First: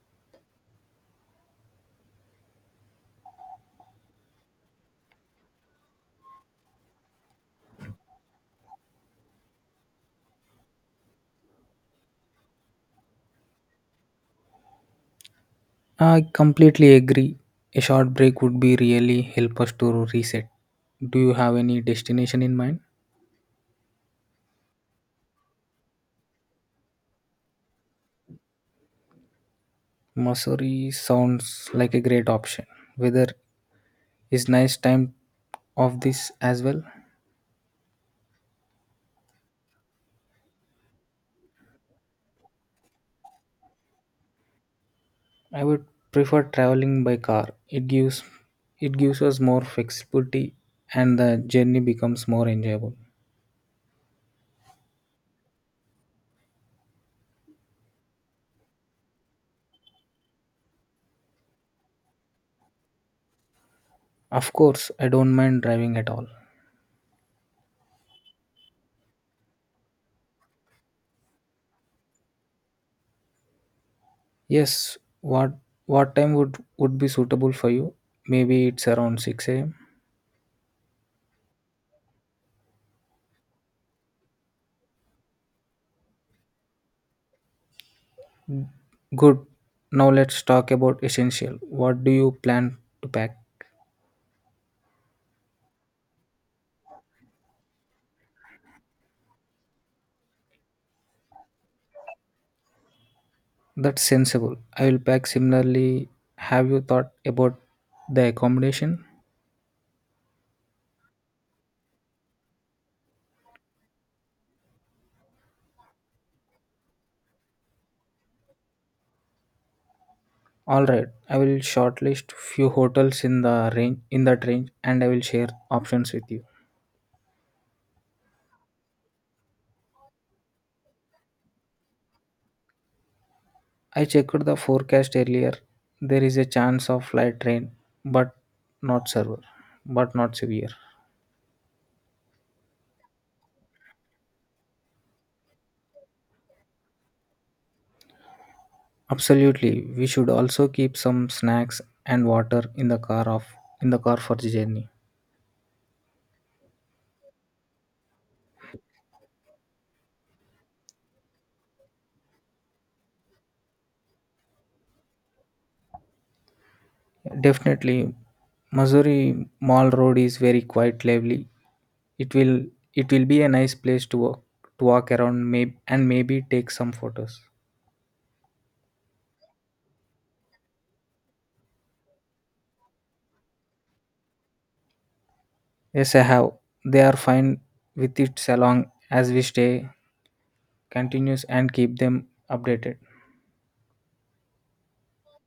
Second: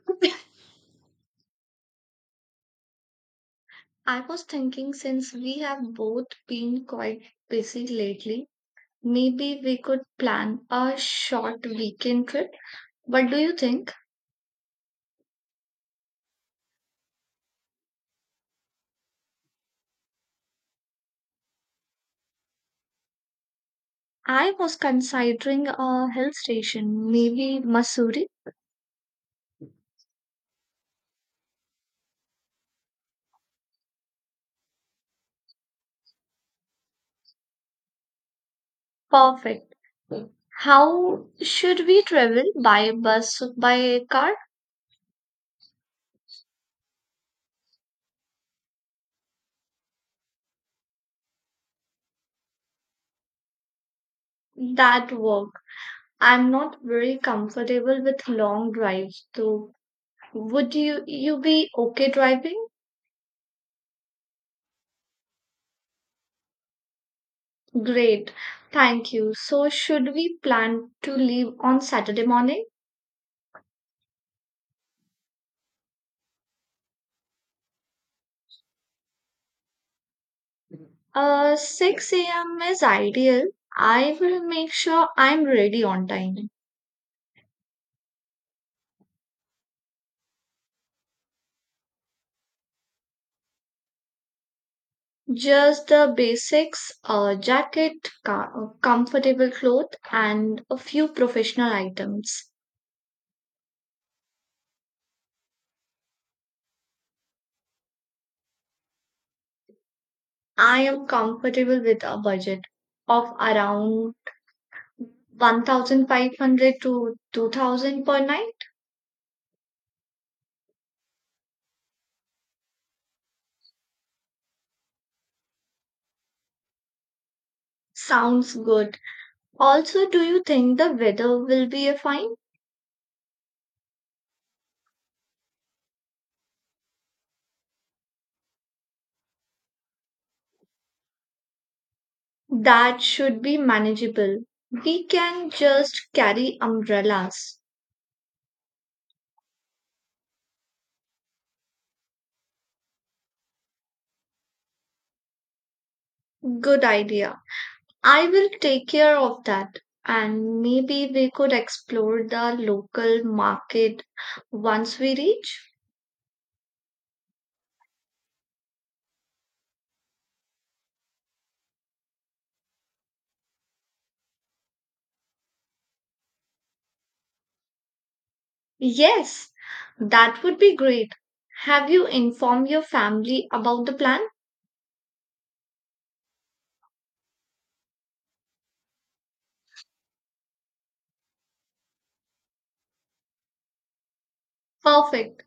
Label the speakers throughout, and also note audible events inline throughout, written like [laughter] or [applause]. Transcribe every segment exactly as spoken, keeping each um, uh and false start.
Speaker 1: [laughs] I was thinking since we have both been quite busy lately, maybe we could plan a short weekend trip. What do you think?
Speaker 2: I completely agree. A short break would be really help us to reset. Do you have any destination in mind?
Speaker 1: I was considering a hill station, maybe Missouri.
Speaker 2: Missouri sounds like a great option. Weather is nice time of this as well.
Speaker 1: Perfect. How should we travel? By bus, by car?
Speaker 2: I would prefer traveling by car. It gives it gives us more flexibility and the journey becomes more enjoyable.
Speaker 1: That work. I'm not very comfortable with long drives, though. Would you you be okay driving?
Speaker 2: Of course, I don't mind driving at all.
Speaker 1: Great. Thank you. So, should we plan to leave on Saturday morning?
Speaker 2: Yes, what what time would would be suitable for you? Maybe it's around six a m.
Speaker 1: Uh, six a m is ideal. I will make sure I'm ready on time.
Speaker 2: Good. Now let's talk about essential. What do you plan to pack?
Speaker 1: Just the basics, a jacket, co- comfortable cloth, and a few professional items.
Speaker 2: That's sensible. I will pack similarly. Have you thought about the accommodation?
Speaker 1: I am comfortable with a budget of around one thousand five hundred to two thousand per night.
Speaker 2: All right. I will shortlist few hotels in the range in that range and I will share options with you.
Speaker 1: Sounds good. Also, do you think the weather will be a fine?
Speaker 2: I checked the forecast earlier. There is a chance of light rain, but not severe. But not severe.
Speaker 1: That should be manageable. We can just carry umbrellas.
Speaker 2: Absolutely. We should also keep some snacks and water in the car of in the car for the journey.
Speaker 1: Good idea. I will take care of that. And maybe we could explore the local market once we reach.
Speaker 2: Definitely, Missouri Mall Road is very quite lively. It will it will be a nice place to walk to walk around, maybe and maybe take some photos.
Speaker 1: Yes, that would be great. Have you informed your family about the plan?
Speaker 2: Yes, I have. They are fine with it so long as we stay continuous and keep them updated.
Speaker 1: Perfect.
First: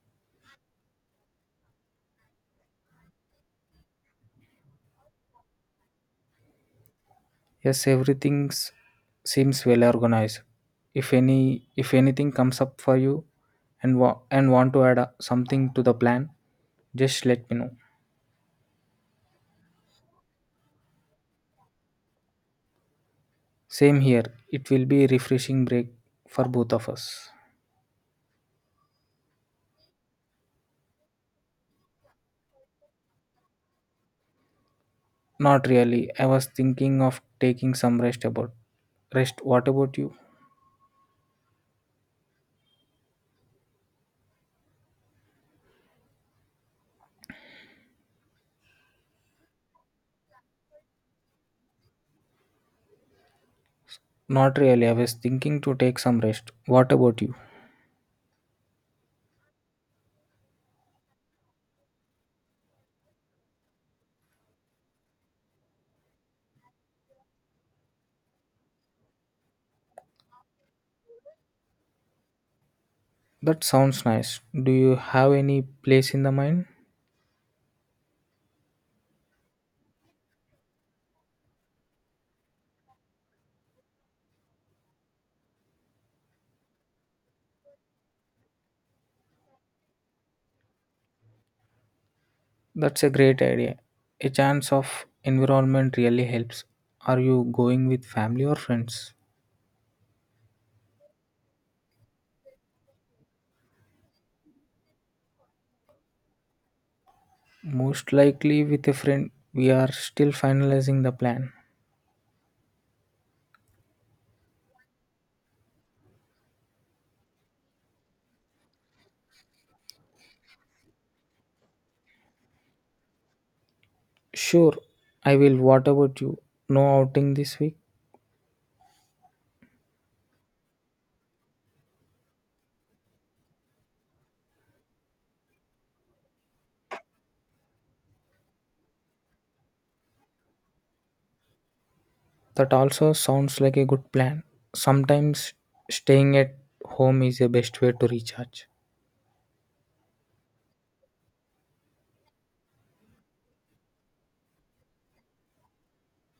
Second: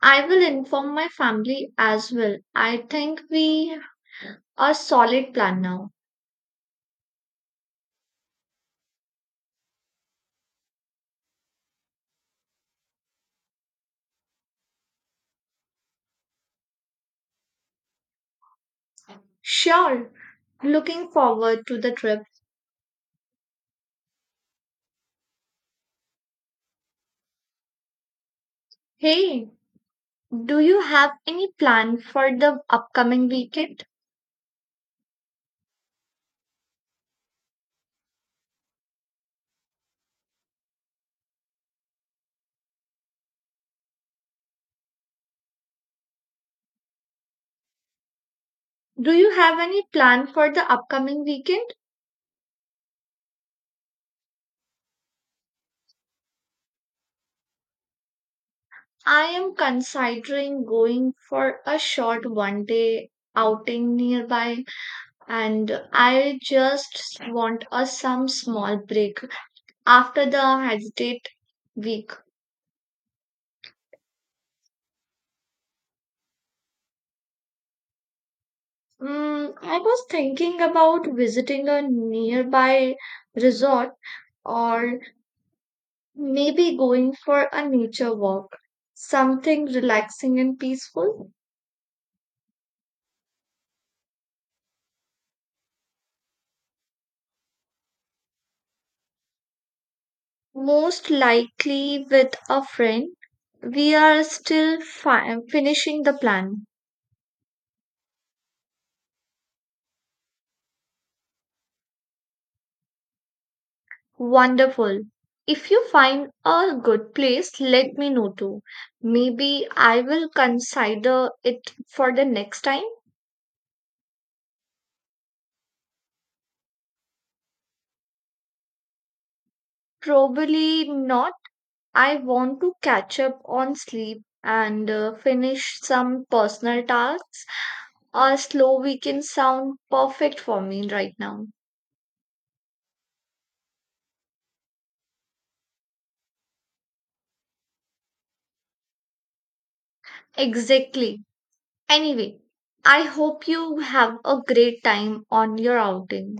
Speaker 1: I will inform my family as well. I think we a solid plan now.
Speaker 2: Yes, everything seems well organized. If any if anything comes up for you and wa- and want to add uh, something to the plan, just let me know.
Speaker 1: Sure. Looking forward to the trip.
Speaker 2: Same here. It will be a refreshing break for both of us.
Speaker 1: Hey, do you have any plan for the upcoming weekend?
Speaker 2: Not really. I was thinking of taking some rest about rest. What about you?
Speaker 1: Do you have any plan for the upcoming weekend?
Speaker 2: Not really. I was thinking to take some rest. What about you?
Speaker 1: I am considering going for a short one day outing nearby, and I just want a some small break after the hesitate week.
Speaker 2: That sounds nice. Do you have any place in the mind?
Speaker 1: Mm, I was thinking about visiting a nearby resort, or maybe going for a nature walk, something relaxing and peaceful.
Speaker 2: That's a great idea. A chance of environment really helps. Are you going with family or friends?
Speaker 1: Most likely with a friend. We are still fi- finishing the plan.
Speaker 2: Most likely with a friend. We are still finalizing the plan.
Speaker 1: Wonderful. If you find a good place, let me know too. Maybe I will consider it for the next time.
Speaker 2: Sure, I will. What about you? No outing this week?
Speaker 1: Probably not. I want to catch up on sleep and uh, finish some personal tasks. A slow weekend sound perfect for me right now.
Speaker 2: That also sounds like a good plan. Sometimes staying at home is the best way to recharge.
Speaker 1: Exactly. Anyway, I hope you have a great time on your outing.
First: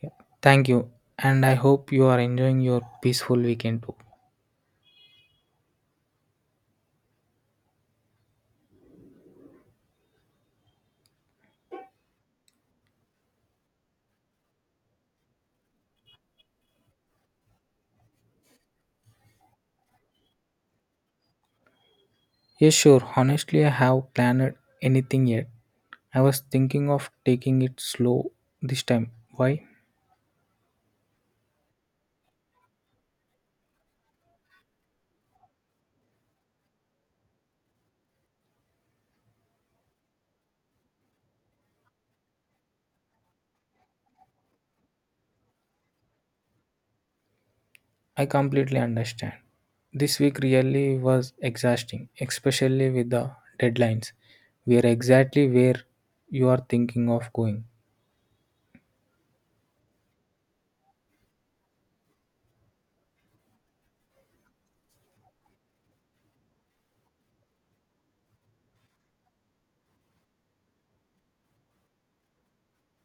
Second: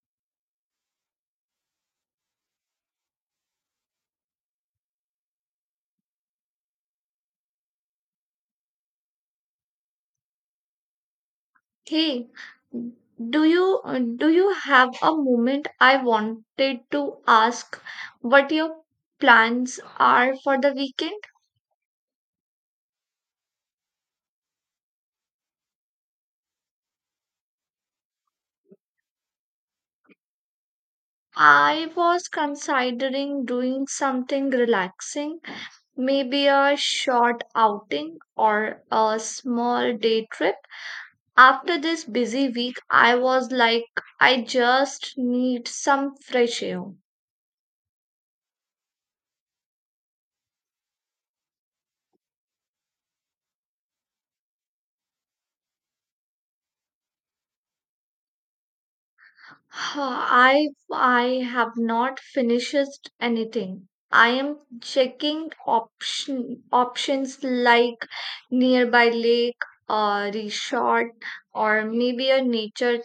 Speaker 2: Yeah. Thank you, and I hope you are enjoying your peaceful weekend too.
Speaker 1: Hey, do you do you have a moment? I wanted to ask what your plans are for the weekend.
Speaker 2: Yes, sure. Honestly, I have planned anything yet. I was thinking of taking it slow this time. Why?
Speaker 1: I was considering doing something relaxing, maybe a short outing or a small day trip. After this busy week, I was like, I just need some fresh air.
Speaker 2: I completely understand. This week really was exhausting, especially with the deadlines. We are exactly where you are thinking of going.
Speaker 1: [sighs] I I have not finished anything. I am checking option options like nearby lake or resort or maybe a nature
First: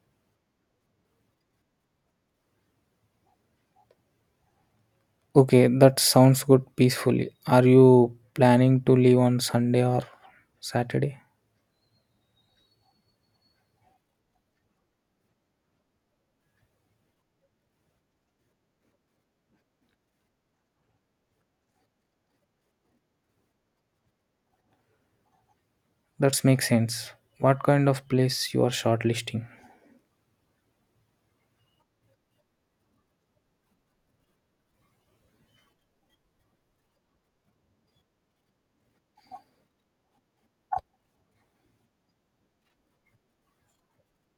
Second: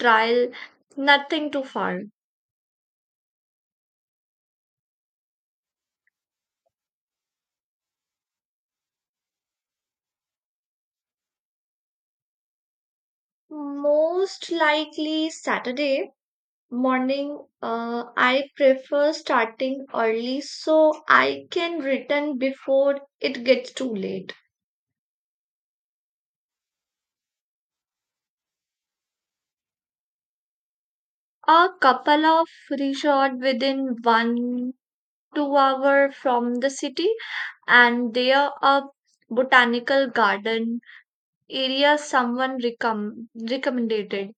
Speaker 1: trial. Nothing too far.
Speaker 2: Okay, that sounds good peacefully. Are you planning to leave on Sunday or Saturday?
Speaker 1: Most likely Saturday. Morning, uh, I prefer starting early so I can return before it gets too late.
Speaker 2: That makes sense. What kind of place you are shortlisting?
Speaker 1: A couple of resort within one two hour from the city, and there a botanical garden area someone recom- recommended.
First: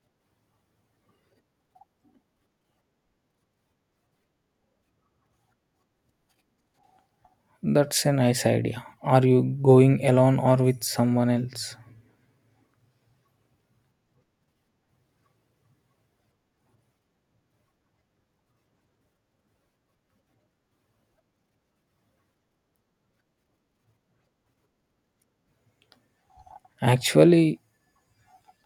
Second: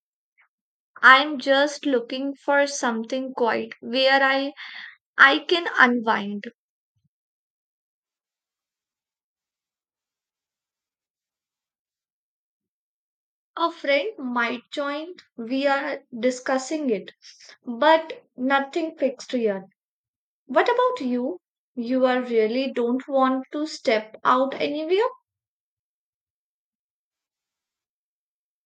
Speaker 1: I'm just looking for something quiet where I I can unwind.
Speaker 2: That's a nice idea. Are you going alone or with someone else?
Speaker 1: A friend might join. We are discussing it, but nothing fixed yet. What about you? You are really don't want to step out anywhere?
Speaker 2: Actually,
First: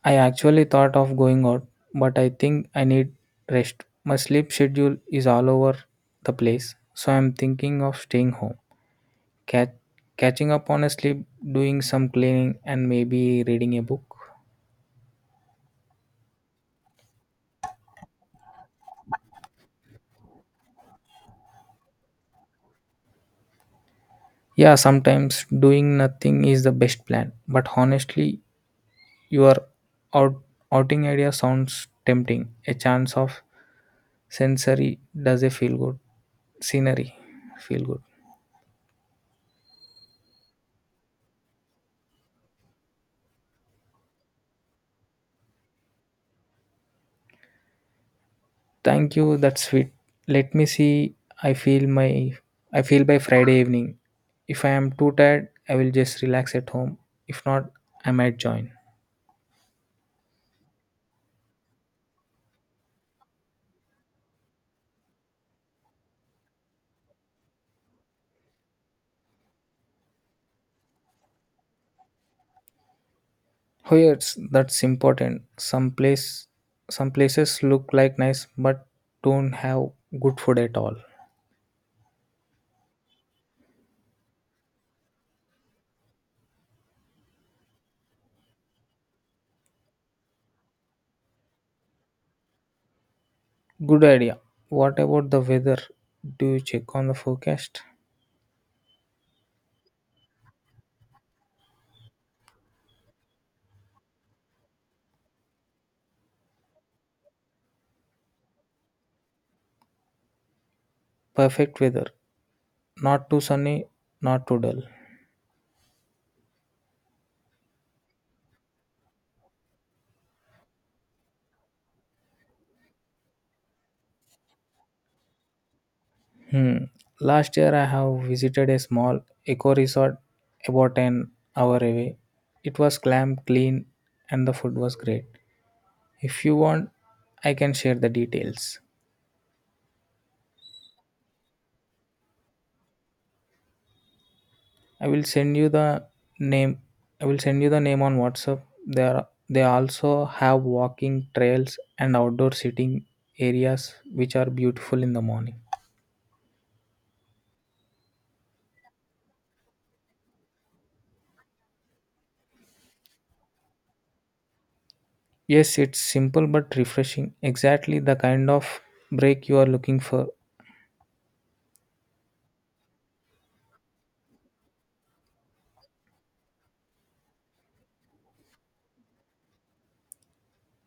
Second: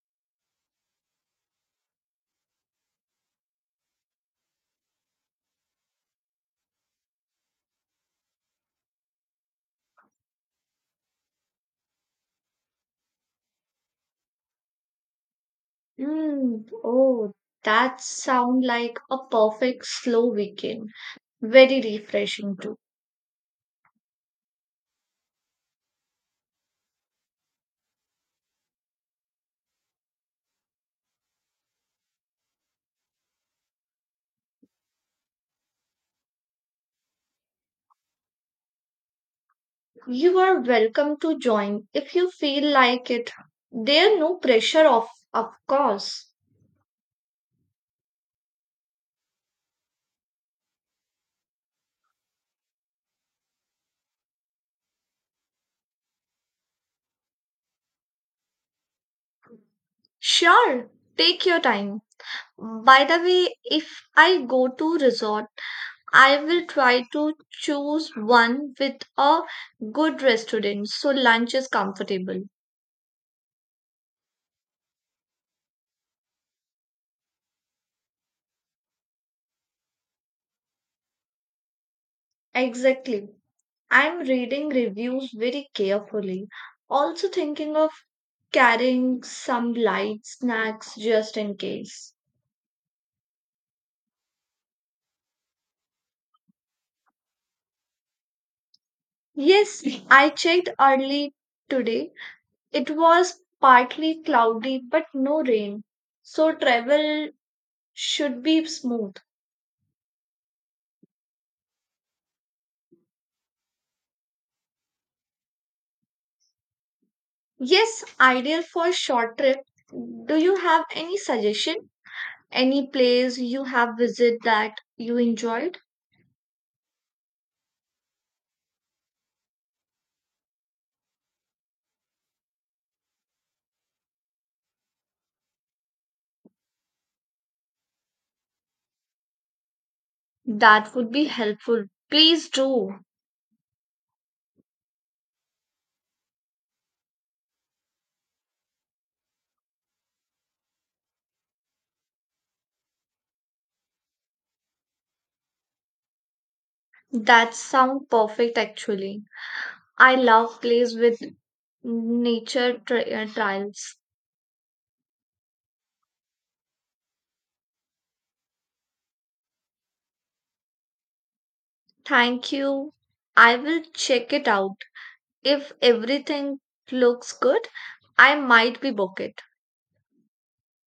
Speaker 2: I actually thought of going out, but I think I need rest. My sleep schedule is all over the place, so I'm thinking of staying home, cat- catching up on a sleep, doing some cleaning, and maybe reading a book.
Speaker 1: Mm, oh, that sound like a perfect slow weekend. Very refreshing too.
Speaker 2: Yeah, sometimes doing nothing is the best plan, but honestly, your out- outing idea sounds tempting. A chance of sensory does a feel good scenery feel good.
Speaker 1: You are welcome to join if you feel like it. There no pressure of of course.
Speaker 2: Thank you. That's sweet. Let me see. I feel my I feel by Friday evening. If I am too tired, I will just relax at home. If not, I might join.
Speaker 1: Sure, take your time. By the way, if I go to resort, I will try to choose one with a good restaurant so lunch is comfortable.
Speaker 2: Oh yes, that's important. Some place some places look like nice but don't have good food at all.
Speaker 1: Exactly. I'm reading reviews very carefully. Also thinking of carrying some light snacks just in case.
Speaker 2: Good idea. What about the weather? Do you check on the forecast?
Speaker 1: Yes, [laughs] I checked early today. It was partly cloudy but no rain. So travel should be smooth.
Speaker 2: Perfect weather. Not too sunny, not too dull.
Speaker 1: Yes, ideal for short trip. Do you have any suggestion? Any place you have visited that you enjoyed?
Speaker 2: Hmm. Last year, I have visited a small eco resort about an hour away. It was clam clean and the food was great. If you want, I can share the details.
Speaker 1: That would be helpful. Please do.
Speaker 2: I will send you the name. I will send you the name on WhatsApp. There, they also have walking trails and outdoor sitting areas, which are beautiful in the morning.
Speaker 1: That sounds perfect actually. I love place with nature tri- uh, trails.
Speaker 2: Yes, it's simple but refreshing. Exactly the kind of break you are looking for.
Speaker 1: Thank you. I will check it out. If everything looks good, I might be book it.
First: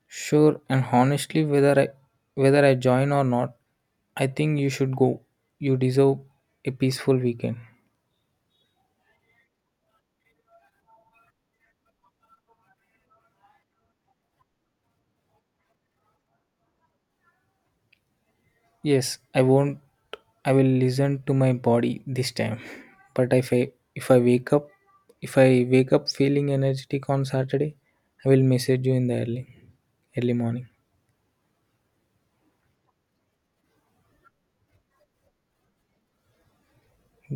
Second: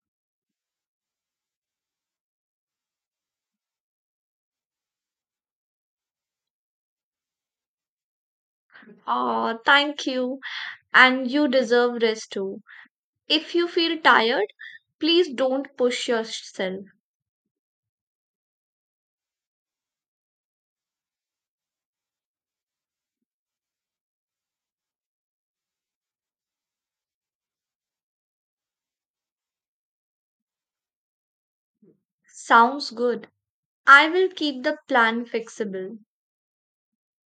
Speaker 2: Sure, and honestly, whether I whether I join or not, I think you should go. You deserve a peaceful weekend.
Speaker 1: Oh, thank you. And you deserve rest too. If you feel tired, please don't push yourself.
Speaker 2: Yes, I won't. I will listen to my body this time. [laughs] But if I if I wake up, if I wake up feeling energetic on Saturday, I will message you in the early early morning.
Speaker 1: Sounds good. I will keep the plan flexible.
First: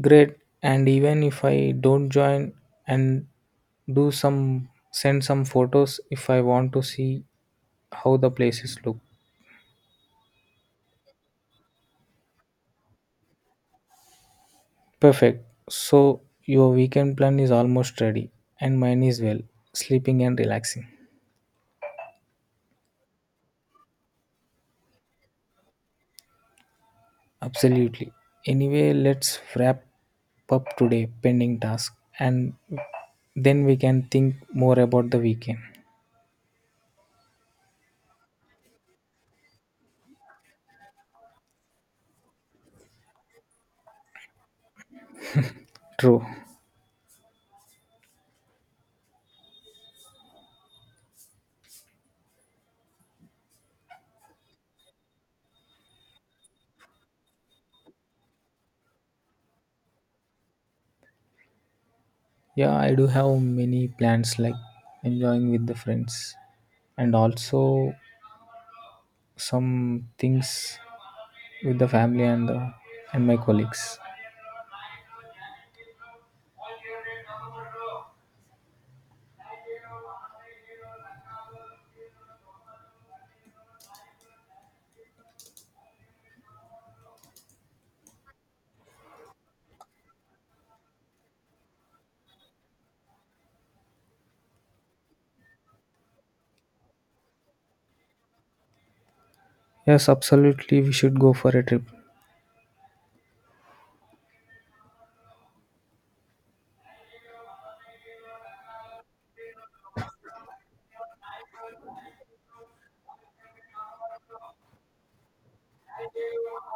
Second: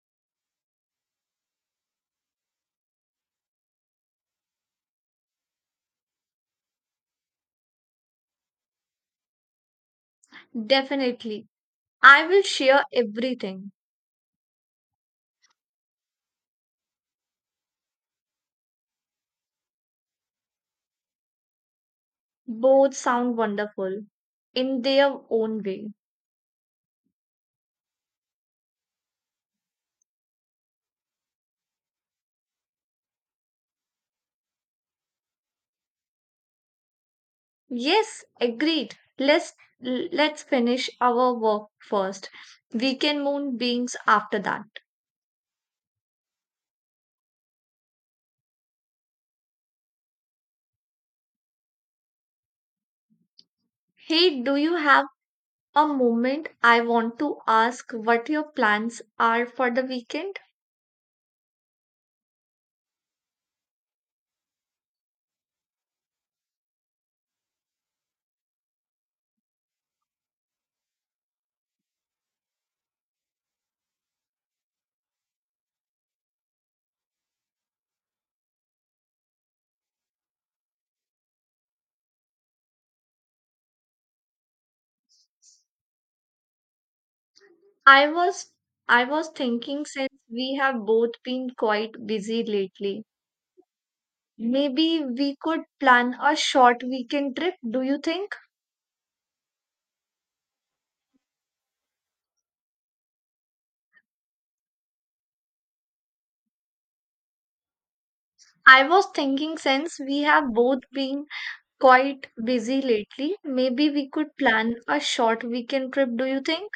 Speaker 2: Great. And even if I don't join, and do some send some photos if I want to see how the places look.
Speaker 1: Definitely. I will share everything.
Speaker 2: Perfect. So your weekend plan is almost ready, and mine is well, sleeping and relaxing.
Speaker 1: Both sound wonderful in their own way.
Speaker 2: Absolutely. Anyway, let's wrap up today pending task and then we can think more about the weekend.
Speaker 1: Yes, agreed. Let's let's finish our work first. We can moon beings after that.
Speaker 2: True.
Speaker 1: Hey, do you have a moment? I want to ask what your plans are for the weekend.
Speaker 2: Yeah, I do have many plans like enjoying with the friends and also some things with the family and the, and my colleagues.
Speaker 1: I was I was thinking since we have both been quite busy lately. Maybe we could plan a short weekend trip, do you think?
Speaker 2: Yes, absolutely we should go for a trip.
Speaker 1: I was thinking since we have both been quite busy lately, maybe we could plan a short weekend trip, do you think?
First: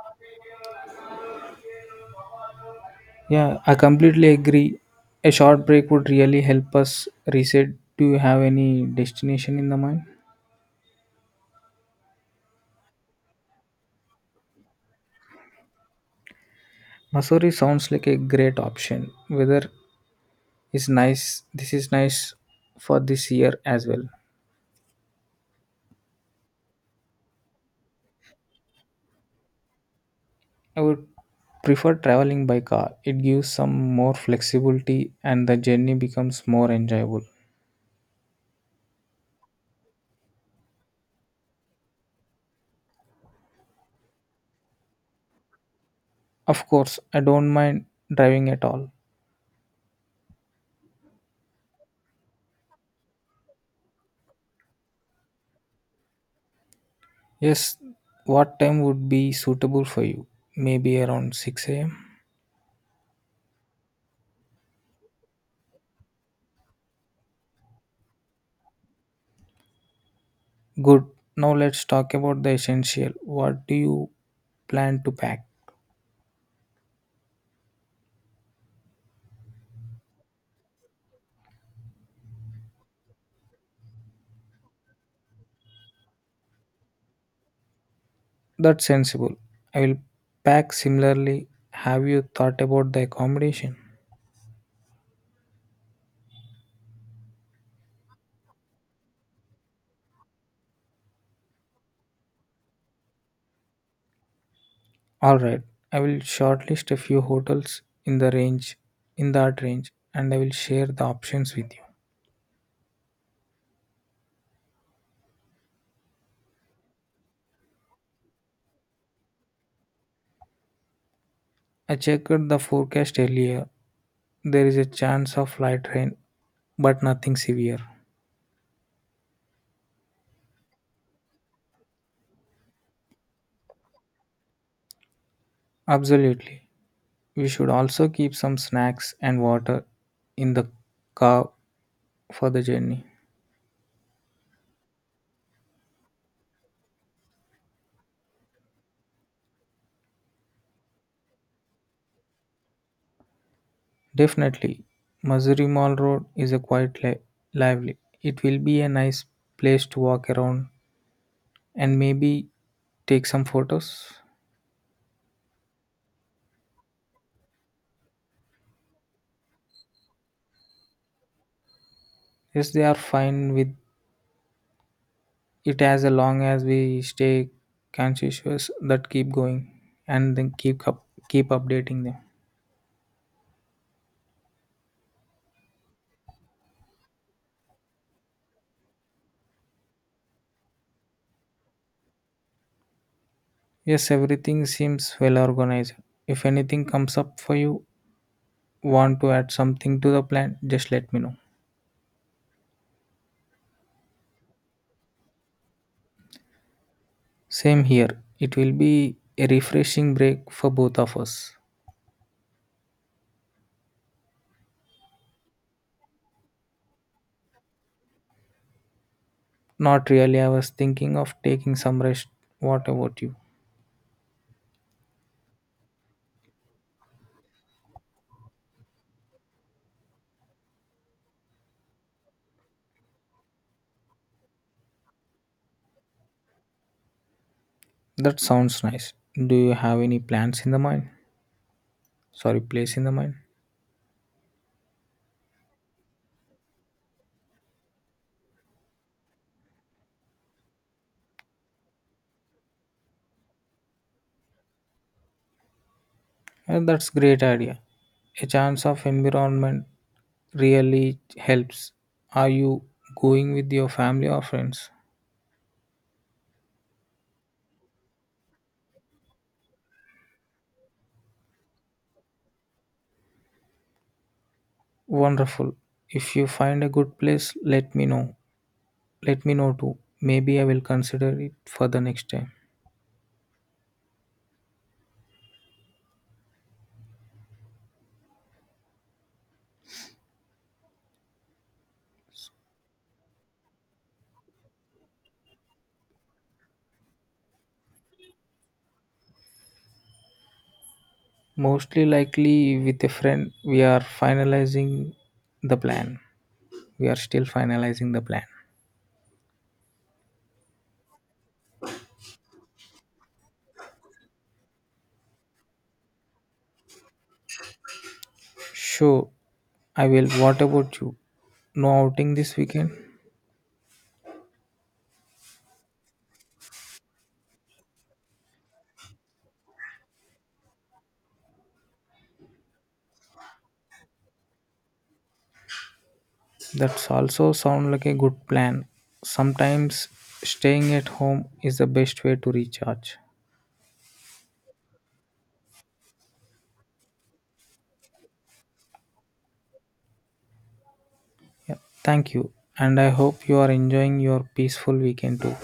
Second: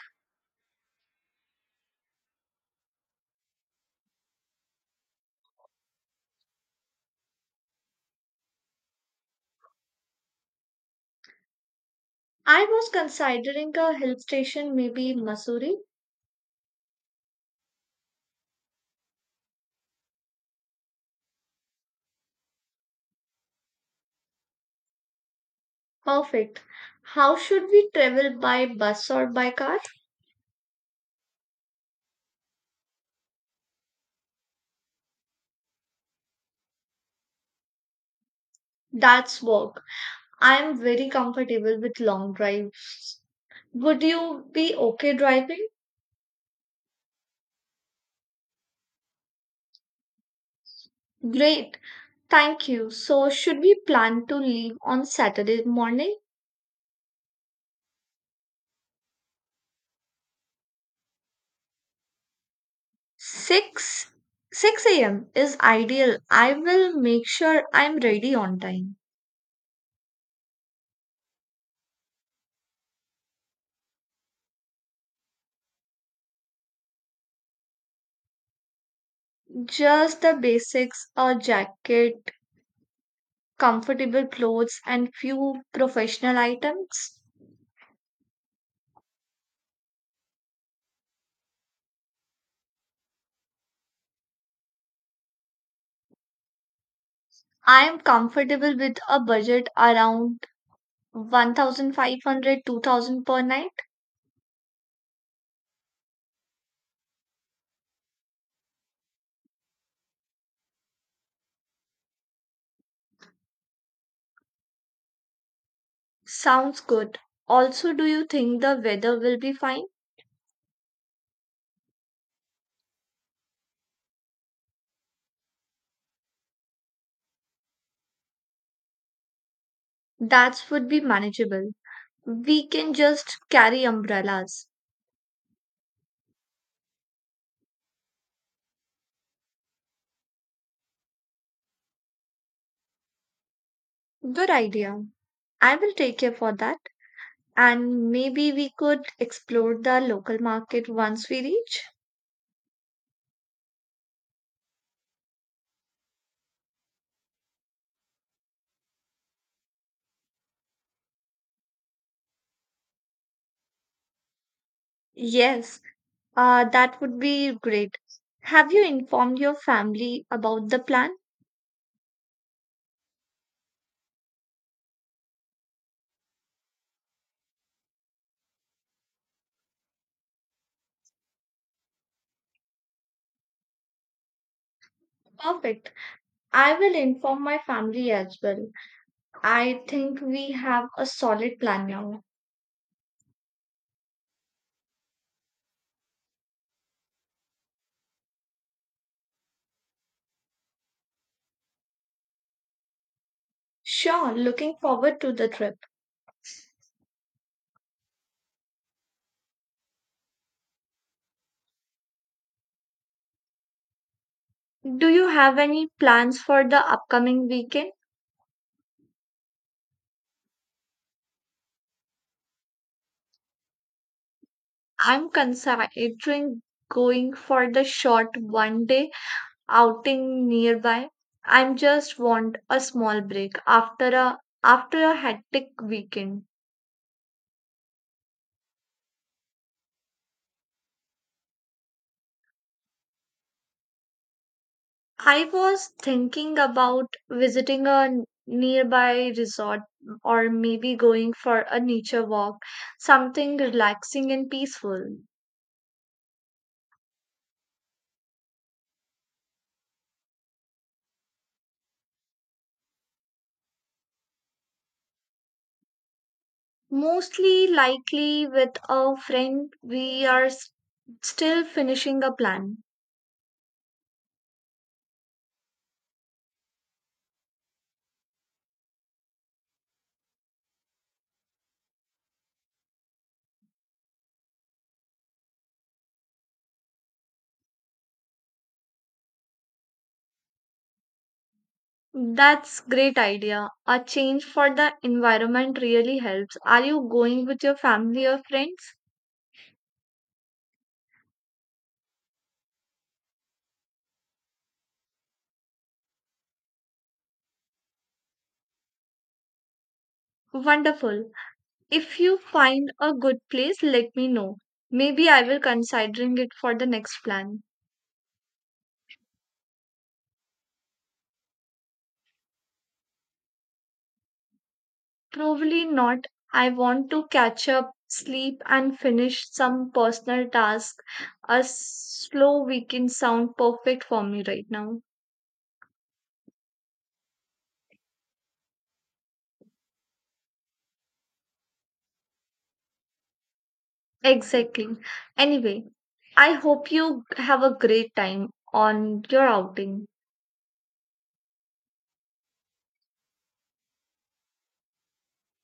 Speaker 2: Yeah, I completely agree. A short break would really help us reset. Do you have any destination in the mind?
Speaker 1: I was considering a hill station, maybe in Missouri.
Speaker 2: Missouri sounds like a great option. Weather is nice. This is nice for this year as well.
Speaker 1: Perfect. How should we travel, by bus or by car?
Speaker 2: I would prefer traveling by car. It gives some more flexibility and the journey becomes more enjoyable.
Speaker 1: That's walk. I am very comfortable with long drives. Would you be okay driving?
Speaker 2: Of course, I don't mind driving at all.
Speaker 1: Great. Thank you. So, should we plan to leave on Saturday morning?
Speaker 2: Yes, what time would be suitable for you? Maybe around six a m.
Speaker 1: six six a m is ideal. I will make sure I'm ready on time.
Speaker 2: Good. Now let's talk about the essential. What do you plan to pack?
Speaker 1: Just the basics, a jacket, comfortable clothes and few professional items.
Speaker 2: That's sensible. I will pack similarly. Have you thought about the accommodation?
Speaker 1: I am comfortable with a budget around one thousand five hundred two thousand per night.
Speaker 2: All right. I will shortlist a few hotels in the range in that range and I will share the options with you.
Speaker 1: Sounds good. Also, do you think the weather will be fine?
Speaker 2: I checked the forecast earlier. There is a chance of light rain, but nothing severe.
Speaker 1: That would be manageable. We can just carry umbrellas.
Speaker 2: Absolutely. We should also keep some snacks and water in the car for the journey.
Speaker 1: Good idea. I will take care for that. And maybe we could explore the local market once we reach.
Speaker 2: Definitely. Missouri Mall Road is a quite li- lively. It will be a nice place to walk around and maybe take some photos.
Speaker 1: Yes, uh, that would be great. Have you informed your family about the plan?
Speaker 2: Yes, they are fine with it as long as we stay conscious that keep going and then keep up keep updating them.
Speaker 1: Perfect. I will inform my family as well. I think we have a solid plan now.
Speaker 2: Yes, everything seems well organized. If anything comes up for you, want to add something to the plan, just let me know.
Speaker 1: Sure, looking forward to the trip.
Speaker 2: Same here. It will be a refreshing break for both of us.
Speaker 1: Do you have any plans for the upcoming weekend?
Speaker 2: Not really. I was thinking of taking some rest. What about you?
Speaker 1: I'm considering going for the short one day outing nearby. I just want a small break after a after a hectic weekend.
Speaker 2: That sounds nice. Do you have any plans in the mind? Sorry, place in the mind.
Speaker 1: I was thinking about visiting a n- nearby resort, or maybe going for a nature walk, something relaxing and peaceful.
Speaker 2: Uh, that's great idea. A chance of environment really helps. Are you going with your family or friends?
Speaker 1: Mostly likely with a friend, we are s- still finishing a plan.
Speaker 2: Wonderful. If you find a good place, let me know. Let me know too. Maybe I will consider it for the next time.
Speaker 1: That's great idea. A change for the environment really helps. Are you going with your family or friends?
Speaker 2: Mostly likely with a friend, we are finalizing the plan. We are still finalizing the plan.
Speaker 1: Wonderful. If you find a good place, let me know. Maybe I will considering it for the next plan.
Speaker 2: Sure, I will. What about you? No outing this weekend?
Speaker 1: Probably not. I want to catch up, sleep and finish some personal task. A slow weekend sound perfect for me right now.
Speaker 2: That's also sound like a good plan. Sometimes staying at home is the best way to recharge.
Speaker 1: Exactly. Anyway, I hope you have a great time on your outing.
Speaker 2: Yeah, thank you. And I hope you are enjoying your peaceful weekend too.